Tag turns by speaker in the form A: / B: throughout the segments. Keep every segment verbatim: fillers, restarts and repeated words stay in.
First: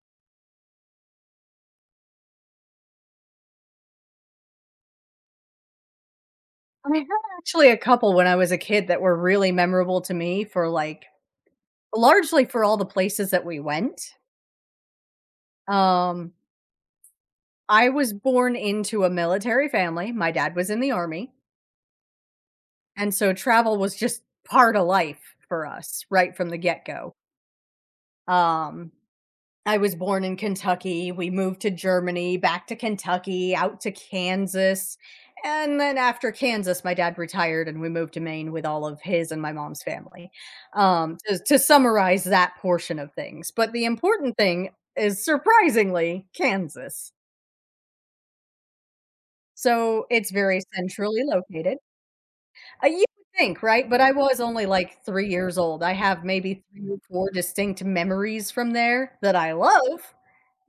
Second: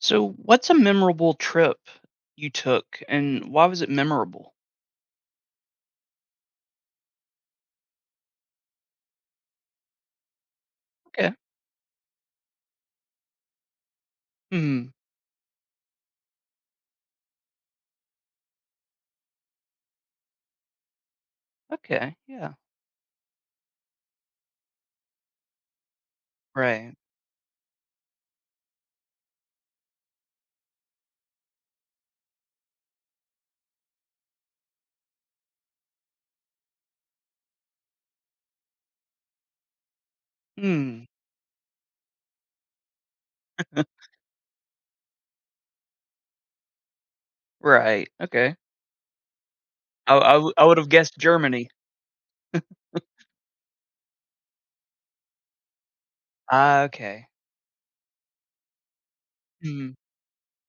A: So, what's a memorable trip you took, and why was it memorable?
B: I had actually a couple when I was a kid that were really memorable to me for, like,
A: Okay.
B: largely for all the places that we went.
A: Hmm.
B: Um, I was born into a military family. My dad was in the army,
A: Okay. Yeah.
B: and so travel was just part of life for us right from the
A: Right.
B: get-go. Um I was born in Kentucky. We moved to Germany, back to Kentucky, out to Kansas, and then after Kansas, my dad retired and we moved to Maine with all of his and my mom's family,
A: Hmm.
B: um, to to summarize that portion of things, but the important thing is surprisingly Kansas.
A: Right. Okay.
B: So,
A: I
B: it's
A: I, w-
B: very
A: I would have guessed
B: centrally
A: Germany.
B: located. Uh, you would think, right? But I was only, like, three years old. I have maybe
A: Ah,
B: three or
A: okay.
B: four distinct memories from there that I
A: Hmm.
B: love,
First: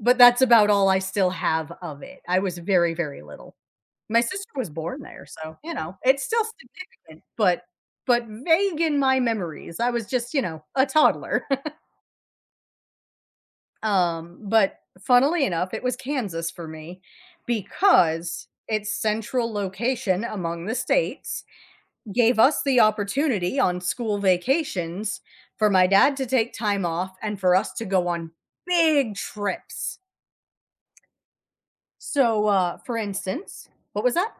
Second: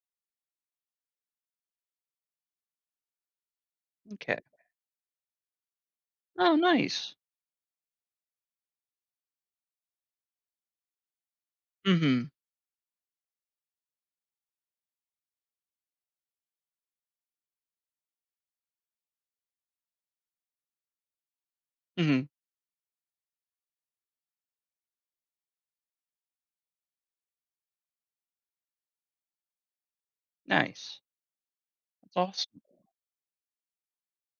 B: but that's about all I still have of it. I was very, very little. My
A: Okay.
B: sister was born there, so, you know, it's still
A: Oh, nice.
B: significant, but but vague in my memories. I was just, you know, a toddler.
A: Hmm.
B: Um, but funnily enough, it was Kansas for me because its central location among the states
A: Hmm.
B: gave us the opportunity on school vacations for my dad to take time off and for us to go on big trips.
A: Nice. That's
B: So,
A: awesome.
B: uh, for instance, what was that?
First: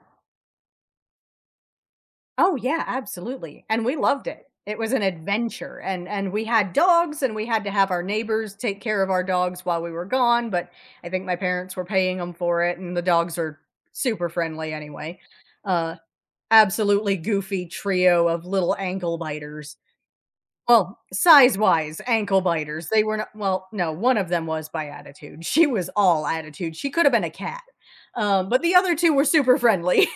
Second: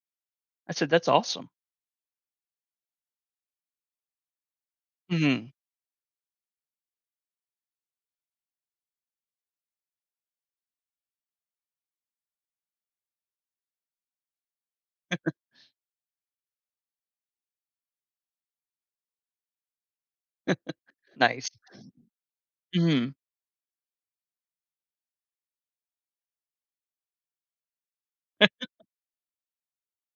A: I said that's awesome.
B: Oh yeah, absolutely, and we loved it. It was an
A: Hmm.
B: adventure, and and we had dogs, and we had to have our neighbors take care of our dogs while we were gone. But I think my parents were paying them for it, and the dogs are super friendly anyway. Uh, Absolutely goofy trio of little ankle biters. Well,
A: Nice.
B: size wise, ankle biters. They
A: Hmm.
B: were not. Well, no, one of them was by attitude. She was all attitude. She could have been a cat, um, but the other two were super friendly.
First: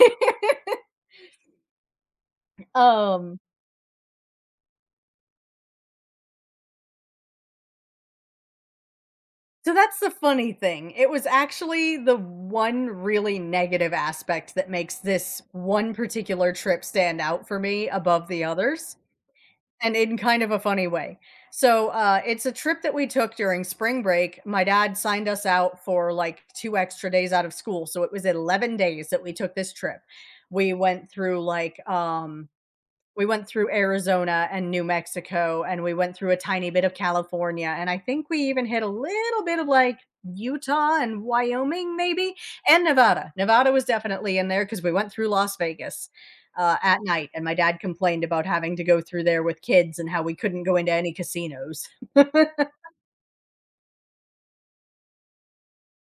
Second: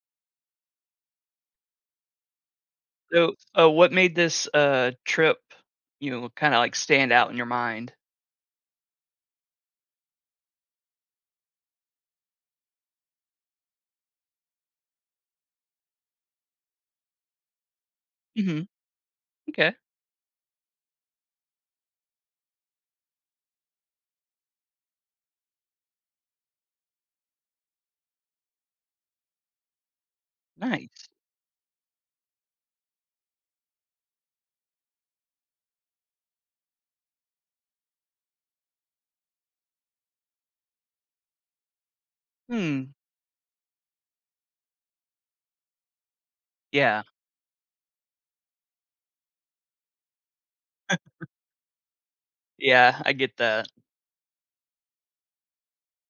A: So,
B: um
A: uh, what made this uh trip, you know, kind of like stand out in your mind?
B: So that's the funny thing. It was actually the one really negative aspect that makes this one particular trip stand out for me above the
A: Hmm.
B: others,
A: Okay.
B: and in kind of a funny way. So, uh, it's a trip that we took during spring break. My dad signed us out for like two extra days out of school, so it was eleven days that we took this trip. We went
A: Nice.
B: through, like, um, we went through Arizona and New Mexico, and we went through a tiny bit of California, and I think we even hit a little bit of, like, Utah and Wyoming maybe, and
A: Hmm.
B: Nevada. Nevada was definitely in there because we went through Las Vegas, uh, at
A: Yeah.
B: night, and my dad complained about having to go through there with kids and how we couldn't go into any casinos.
A: Yeah, I get that.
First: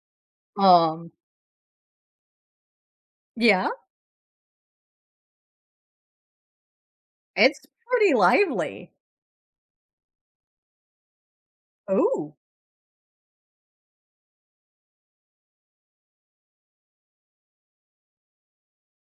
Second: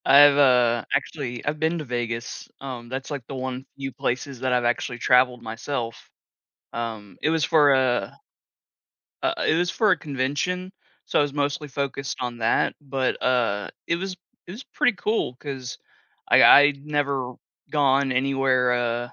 A: I've, uh,
B: Um,
A: actually I've been to Vegas, um, that's, like, the one
B: yeah,
A: few places that I've actually traveled myself. Um, it was
B: it's
A: for
B: pretty
A: a
B: lively.
A: uh, it was for a convention, so I was mostly focused
B: Ooh,
A: on that, but, uh, it was it was pretty cool because I I'd never gone anywhere, uh,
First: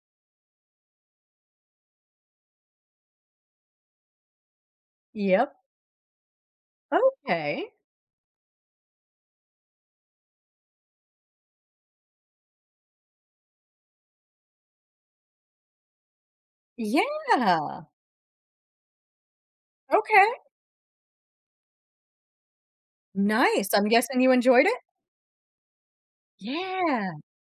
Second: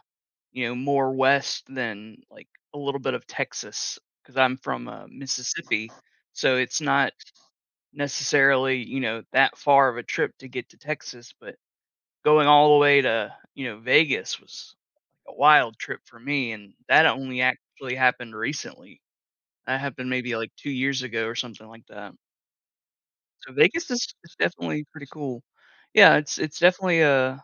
A: you know, more west than, like, a little bit of Texas because 'cause I'm from, uh,
B: yep,
A: Mississippi, so it's not
B: okay.
A: necessarily, you know, that far of a trip to get to Texas, but going all the way to, you know, Vegas was a wild trip for me, and that only
B: Yeah,
A: actually happened recently. That happened
B: okay.
A: maybe, like, two years ago or something like that. So
B: Nice, I'm
A: Vegas is
B: guessing you
A: is
B: enjoyed it?
A: definitely pretty cool. Yeah, it's it's definitely
B: Yeah.
A: a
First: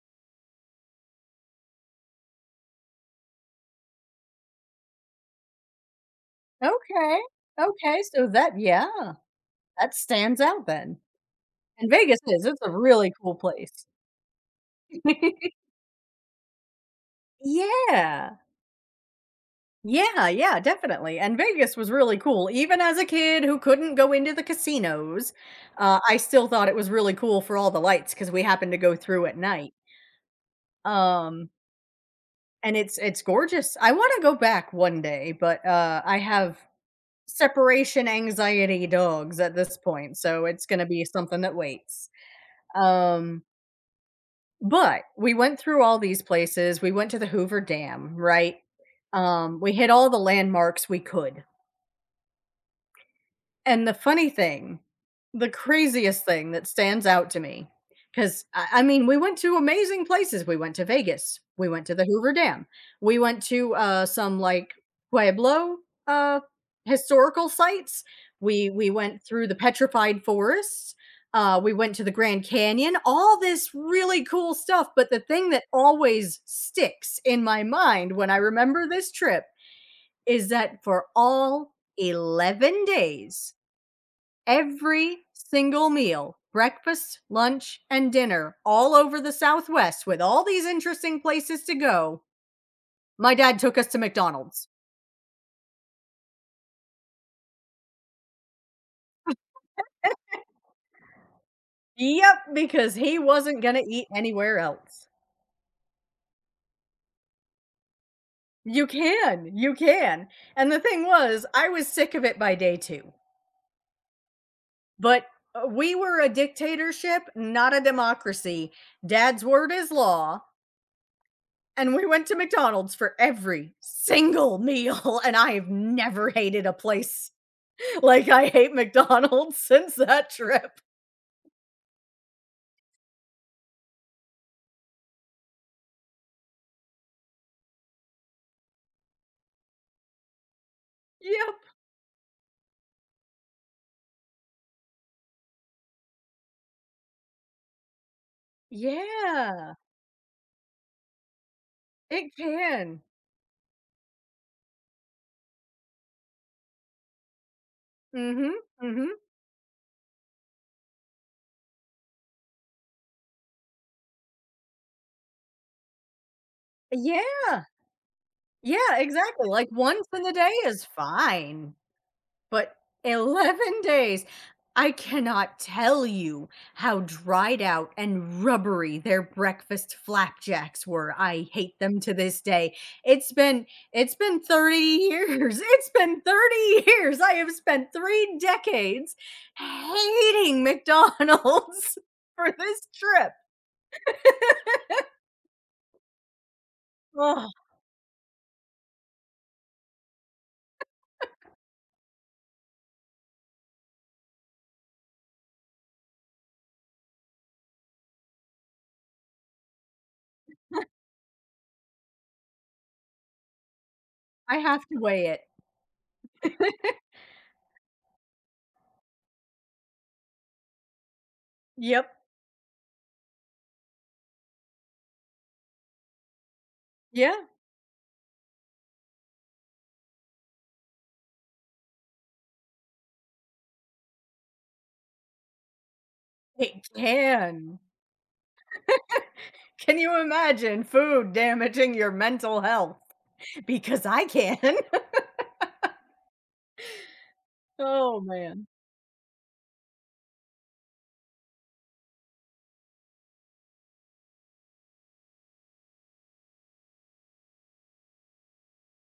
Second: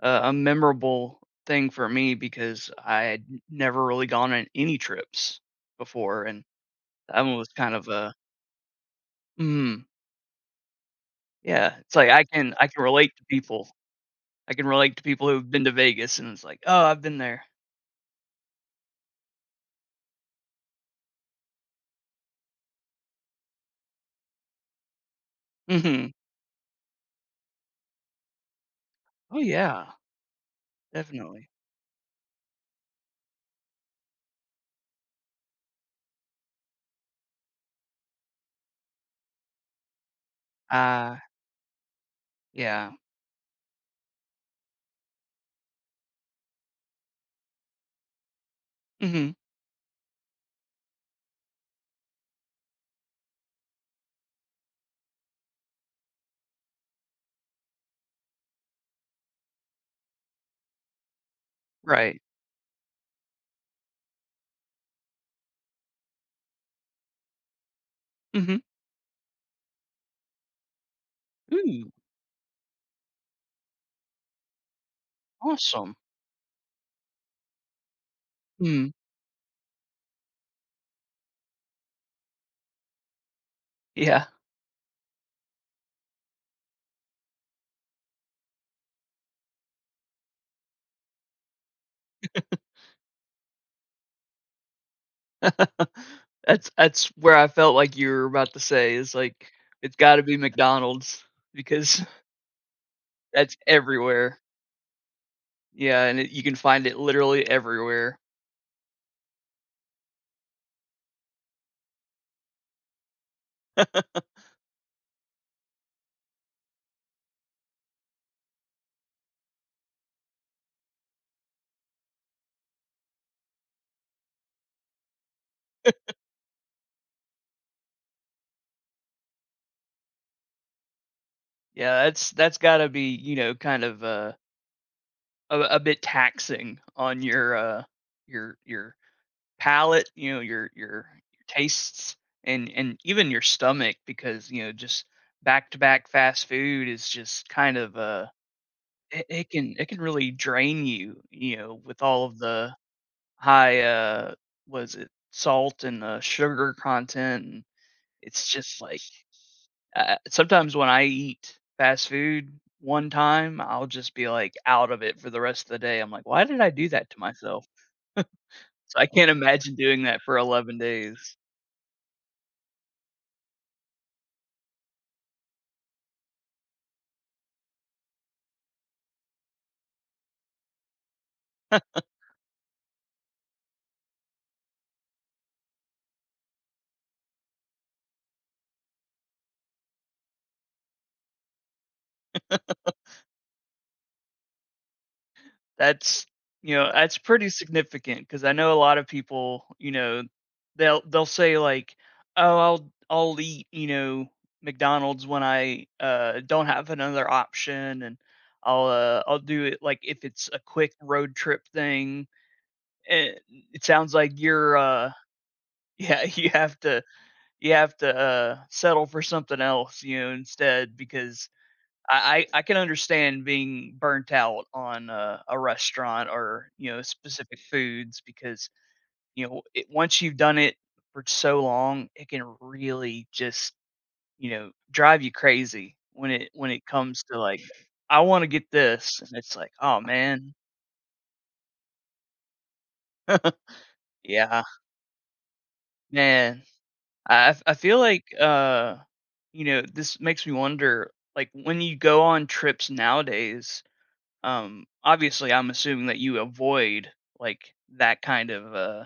A: a a memorable thing for me because I had never really gone on any trips before, and
B: Okay,
A: that one was kind of
B: okay,
A: a
B: so that yeah,
A: mm,
B: that stands out then,
A: yeah,
B: and
A: it's like
B: Vegas
A: I
B: is
A: can
B: it's
A: I
B: a
A: can
B: really
A: relate to
B: cool
A: people.
B: place.
A: I can relate to people who've been to Vegas, and it's like, "Oh, I've been there."
B: Yeah, yeah, yeah, definitely, and Vegas was really cool, even as a kid who couldn't go into the casinos. uh,
A: Mhm.
B: I still thought it was really cool for all the lights because we happened to go through at
A: "Oh,
B: night,
A: yeah."
B: um,
A: Definitely.
B: and it's it's gorgeous. I wanna go back one day, but, uh, I have separation anxiety dogs at this point, so it's gonna be
A: Ah,
B: something that waits.
A: yeah.
B: um But we went through all these places. We went to the Hoover Dam, right?
A: Mhm.
B: Um, we hit all the landmarks we could. And the funny thing, the craziest thing that stands out to me, 'cause I I mean, we went to amazing places. We went to Vegas. We went to the
A: Right.
B: Hoover Dam. We went to, uh, some, like, Pueblo, uh, historical sites.
A: Mhm.
B: We we went through the petrified forests. Uh, we
A: Mm,
B: went to the Grand Canyon, all this really cool stuff, but the thing that
A: awesome.
B: always sticks in my mind when I remember
A: Mm,
B: this trip is that for all eleven days
A: yeah.
B: every single meal breakfast, lunch, and dinner all over the Southwest with all these interesting places to go, my dad took us to McDonald's.
A: That's that's where I felt like you were about to say is, like, it's gotta be McDonald's because
B: Yep, because he
A: that's
B: wasn't going to eat
A: everywhere.
B: anywhere else.
A: Yeah, and it you can find it literally everywhere.
B: You can, you can. And the thing was, I was sick of it by day two. But uh, we were a dictatorship, not a democracy. Dad's word is law. And we went to McDonald's for every single meal. And I have never hated a place like, I hate McDonald's since that trip.
A: Yeah, that's that's gotta be, you know, kind of, uh, a a bit taxing on your, uh, your your palate, you know, your your your
B: Yep.
A: tastes and and even your stomach because, you know, just back to back fast food is just kind of uh it, it
B: Yeah.
A: can it can really drain you, you know, with all
B: It
A: of the
B: can.
A: high uh was it salt and uh, sugar content and it's
B: Mhm,
A: just like
B: mhm.
A: uh, sometimes when I eat fast food one time, I'll just be like out of it for the rest of the day. I'm like, why did I do that to
B: Yeah.
A: myself?
B: Yeah,
A: So I can't
B: exactly, like,
A: imagine doing
B: once
A: that
B: in a
A: for
B: day
A: eleven
B: is
A: days.
B: fine. But eleven days. I cannot tell you how dried out and rubbery their breakfast flapjacks were. I hate them to this day. It's been it's been thirty years. It's been thirty years. I have spent three decades hating McDonald's for this trip.
A: That's you know, that's
B: Oh,
A: pretty significant because I know a lot of people, you know, they'll they'll say like, "Oh, I'll I'll eat, you know, McDonald's when I, uh, don't have another option, and I'll, uh, I'll do it, like, if it's a quick road trip thing." And it sounds like
B: I
A: you're,
B: have to
A: uh
B: weigh it.
A: yeah, you have to you have to, uh, settle for something else, you know, instead because
B: Yep.
A: I, I I can understand being burnt out on a, a restaurant or you know
B: Yeah.
A: specific foods because you know it, once you've done it for so long, it can really just you know drive you crazy when it when it
B: It
A: comes to like
B: can.
A: I want to get this and it's like
B: Can
A: oh
B: you
A: man
B: imagine food damaging your mental health? Because I can.
A: yeah man I I I feel
B: Oh,
A: like
B: man.
A: uh you know this makes me wonder like when you go on trips nowadays. Um, obviously, I'm assuming that you avoid like that kind of uh,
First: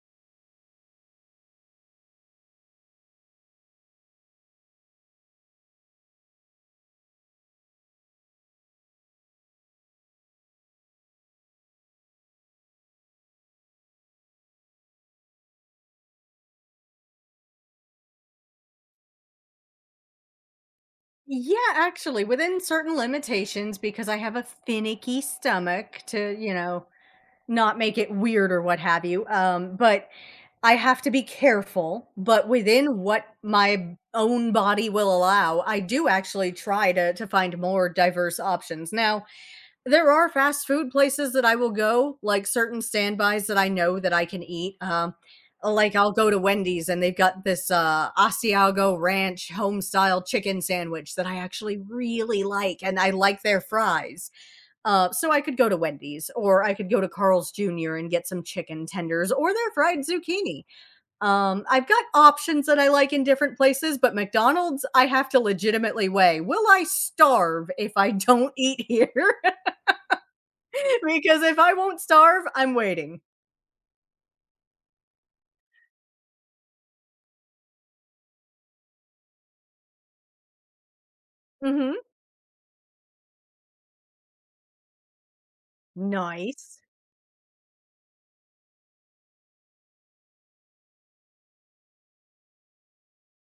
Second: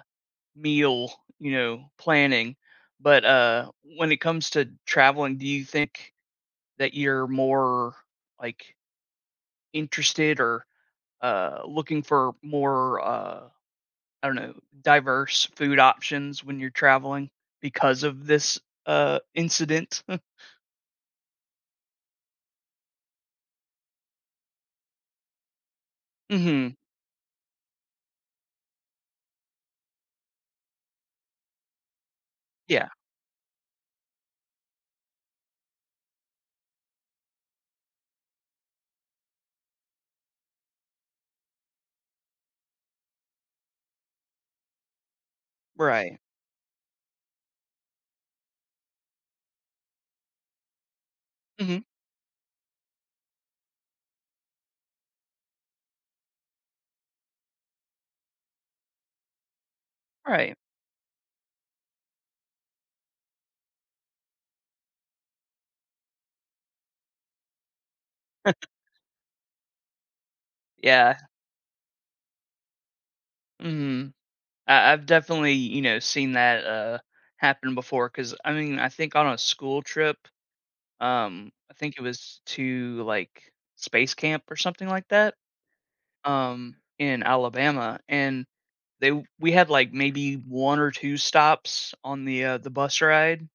A: meal, you know, planning. But uh, when it comes to traveling, do you think that you're more like interested or uh, looking for more, uh, I don't know, diverse food options when you're traveling because of this uh, incident?
B: Yeah, actually, within certain limitations, because I have a finicky stomach to, you
A: Hmm.
B: know, not make it weird or what have you. Um, but I have to be careful, but
A: Yeah.
B: within what my own body will allow, I do actually try to to find more diverse options. Now, there are fast food places that I will go, like certain standbys that I know that I can eat, um, like, I'll
A: Right.
B: go to Wendy's and they've got this, uh, Asiago Ranch home-style chicken sandwich that I actually
A: Hmm.
B: really like, and I like their fries. Uh, so I could go to Wendy's, or I could go to Carl's junior and get some chicken tenders or their fried
A: Right.
B: zucchini. Um, I've got options that I like in different places, but McDonald's, I have to legitimately weigh, "Will I starve if I don't eat here?"
A: Yeah.
B: Because if I won't starve, I'm waiting.
A: Mm-hmm. I, I've definitely, you know, seen that uh, happen before. Because I mean, I think on a school trip, um, I think
B: Mhm.
A: it was to like space camp or something like that, um,
B: Nice.
A: in Alabama, and they w- we had like maybe one or two stops on the uh, the bus ride,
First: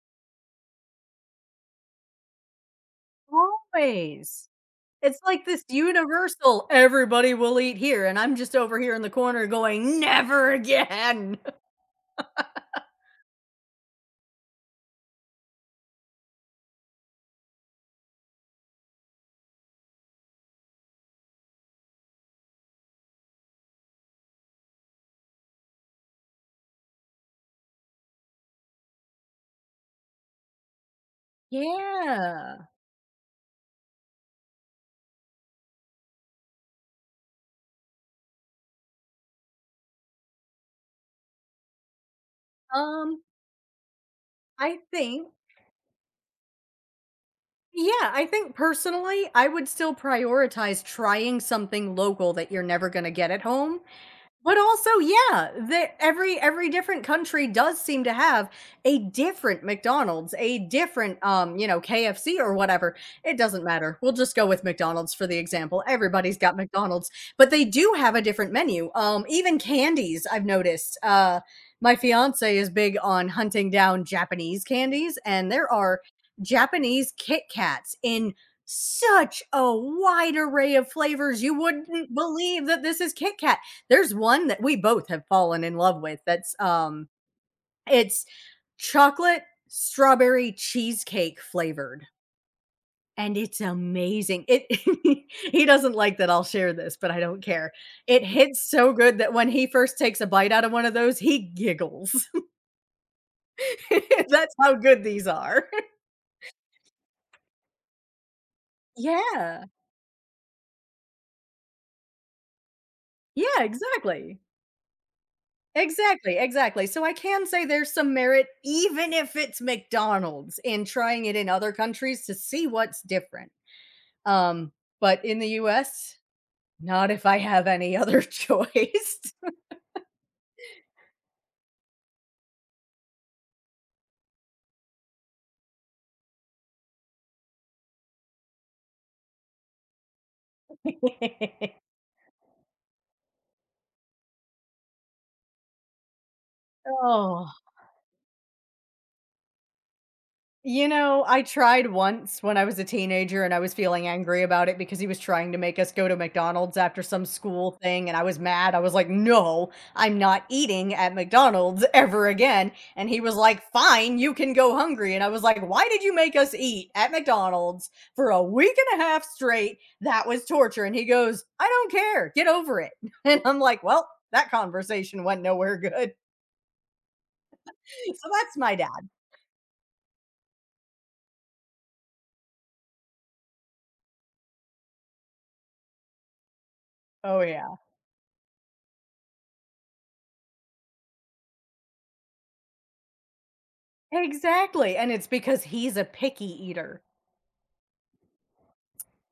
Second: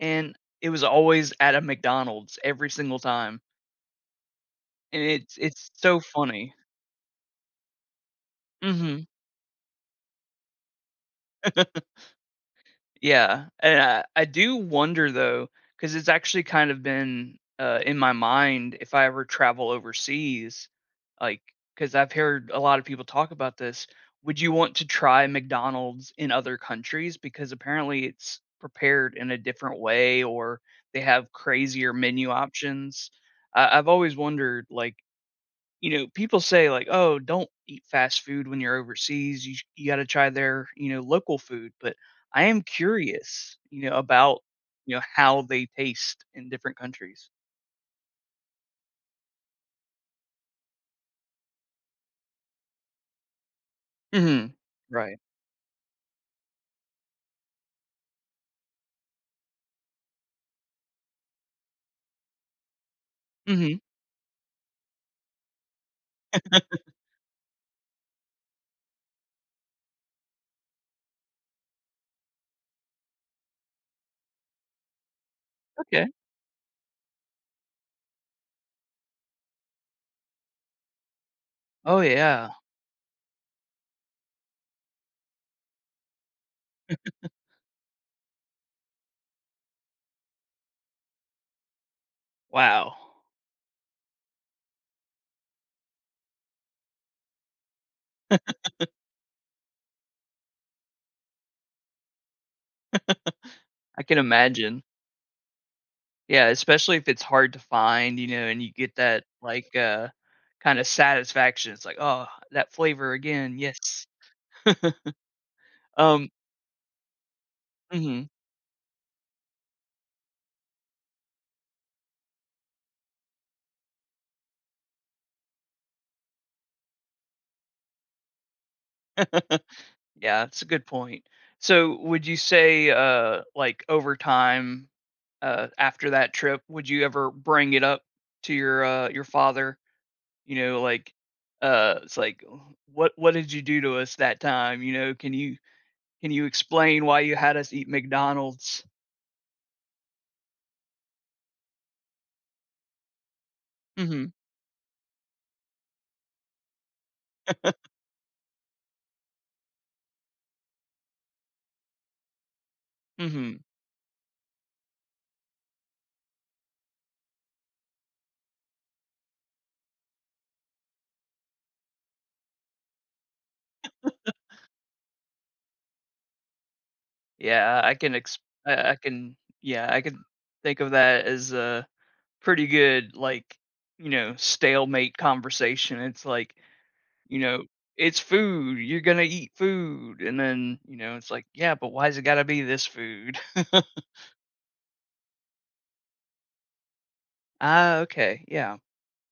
A: and it was always at a McDonald's every single time,
B: Always.
A: and
B: It's
A: it's
B: like this
A: it's so funny.
B: universal, "Everybody will eat here," and I'm just over here in
A: Hmm.
B: the corner going, "Never again."
A: Yeah, and I I do wonder though, because it's actually kind of been, uh, in my mind if I ever travel overseas, like because 'cause I've heard a lot of people talk about this, would you want to try McDonald's in other countries? Because apparently it's prepared in a different way or they have crazier menu
B: Yeah.
A: options. I I've always wondered, like, you know, people say like, "Oh, don't eat fast food when you're overseas. You sh- you got to try their, you know, local food." But I am
B: Um,
A: curious, you know, about,
B: I
A: you know,
B: think
A: how they taste in different countries.
B: yeah, I think personally, I would still prioritize trying something local that you're never gonna get at home.
A: Mhm.
B: But also,
A: Right.
B: yeah, the every every different country does seem to have a different McDonald's, a different um, you know, K F C or whatever. It doesn't
A: Mhm.
B: matter. We'll just go with McDonald's for the example. Everybody's got McDonald's, but they do have a different menu. Um, even candies, I've noticed. Uh, my fiance is big on hunting down Japanese candies, and there are
A: Okay.
B: Japanese Kit Kats in such a wide array of flavors. You
A: Oh
B: wouldn't
A: yeah.
B: believe that this is Kit Kat. There's one that we both have fallen in love with that's, um it's chocolate strawberry cheesecake flavored,
A: Wow.
B: and it's amazing. It he doesn't like that I'll share this, but I don't care. It hits so good that when he first takes a bite out of one of those, he giggles.
A: I can
B: That's how
A: imagine.
B: good these are.
A: Yeah, especially if it's hard to find, you know, and you get that
B: Yeah.
A: like uh kind of satisfaction. It's like, "Oh, that flavor again.
B: Yeah,
A: Yes."
B: exactly.
A: Um,
B: Exactly, exactly. So I can say there's some
A: mhm.
B: merit, even if it's McDonald's, in trying it in other countries to see what's different. Um, but in the U S, not if I have any other choice.
A: Yeah, that's a good point. So, would you say, uh, like over time, uh, after that trip, would you ever bring it up to your uh, your father? You know, like, uh, it's like, "Oh, what what did you do to us that time? You know, can you can you explain why you
B: Oh.
A: had us eat McDonald's?
B: You know, I tried once when I was a teenager and I was feeling
A: Hmm.
B: angry about it because he was trying to make us go to McDonald's after some school thing and I was mad. I was like, "No, I'm not eating at McDonald's ever again." And he was like,
A: Hmm.
B: "Fine, you can go hungry." And I was like, "Why did you make us eat at McDonald's for a week and a half straight? That was torture." And he goes, "I don't care. Get over it." And I'm like, "Well, that conversation went nowhere good."
A: Yeah, I can
B: So
A: ex-
B: that's my
A: I, I
B: dad.
A: can yeah I can think of that as a pretty good like you know stalemate conversation. It's like you
B: Oh
A: know,
B: yeah.
A: it's food. You're gonna eat food, and then you know, it's like, yeah, but why's it gotta be this food?
B: Exactly, and it's because he's a picky eater.
A: Ah, okay, yeah.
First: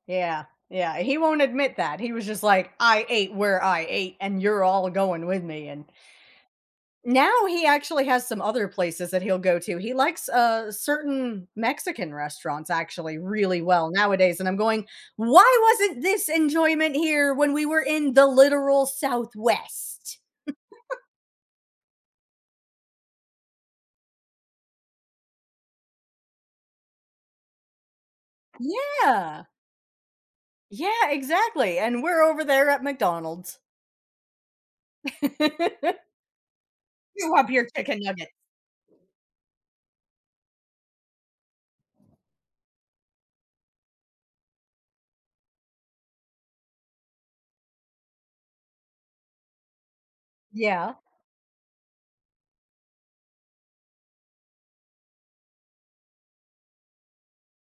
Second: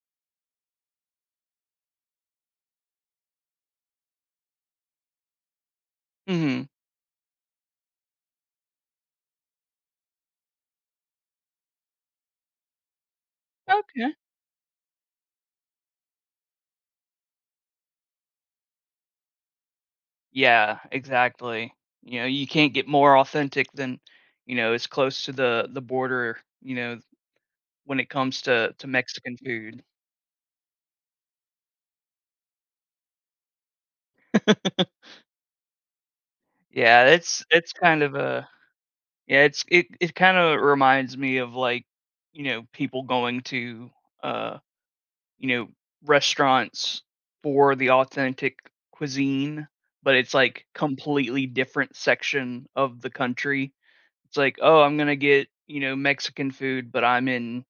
B: Yeah, yeah, he won't admit that. He was just like, "I ate where I ate, and you're all going with me," and
A: Mhm.
B: now he actually has some other places that he'll go to. He likes, uh, certain Mexican restaurants actually really well
A: Okay.
B: nowadays, and I'm going, "Why wasn't this enjoyment here when we were in the literal Southwest?"
A: Yeah, exactly. You know, you can't get more authentic than, you know, it's close to the the border. You know, when it comes to to Mexican
B: Yeah.
A: food.
B: Yeah, exactly, and we're over there at McDonald's.
A: Yeah,
B: You
A: it's
B: up your
A: it's
B: chicken
A: kind of
B: nuggets.
A: a yeah, it's it it kind of reminds me of like, you know, people going to uh you know, restaurants for the authentic cuisine, but it's like
B: Yeah.
A: completely different section of the country. It's like, "Oh, I'm gonna get, you know, Mexican food, but I'm in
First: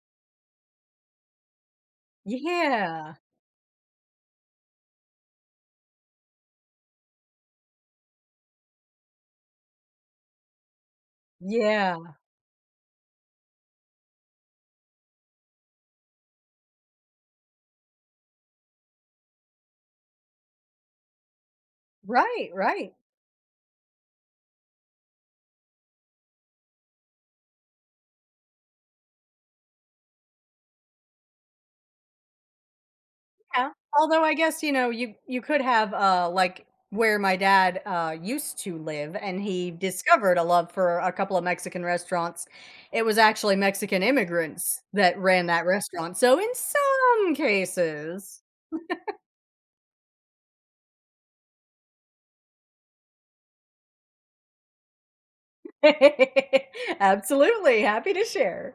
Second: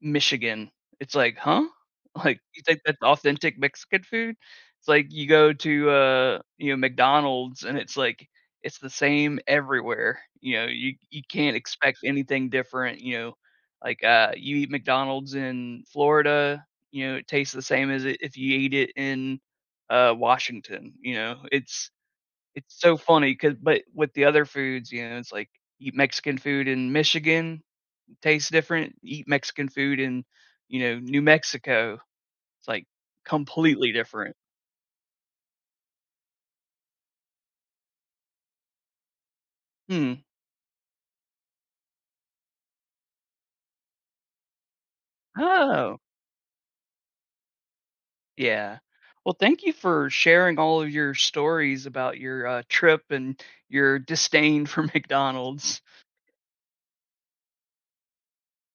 A: Michigan. It's like, "Huh?" Like, you think that's
B: Yeah.
A: authentic Mexican food? It's like you go to, uh, you know, McDonald's and it's like it's the same everywhere, you know, you you can't expect
B: Yeah.
A: anything different, you know, like, uh, you eat McDonald's in Florida, you know, it tastes the same as I if you eat it in, uh, Washington, you know, it's
B: Right,
A: it's
B: right.
A: so funny. Cause, but with the other foods, you know, it's like, eat Mexican food in Michigan, tastes different, eat Mexican food in, you know, New Mexico. It's like
B: Yeah.
A: completely
B: Although I
A: different.
B: guess, you know, you you could have, uh, like, where my dad, uh, used to live and he
A: Hmm.
B: discovered a love for a couple of Mexican restaurants. It was actually Mexican immigrants that ran that
A: Oh,
B: restaurant. So in some cases
A: yeah. Well, thank you for sharing all of your stories about your uh, trip and your disdain for McDonald's.
B: absolutely, happy to share.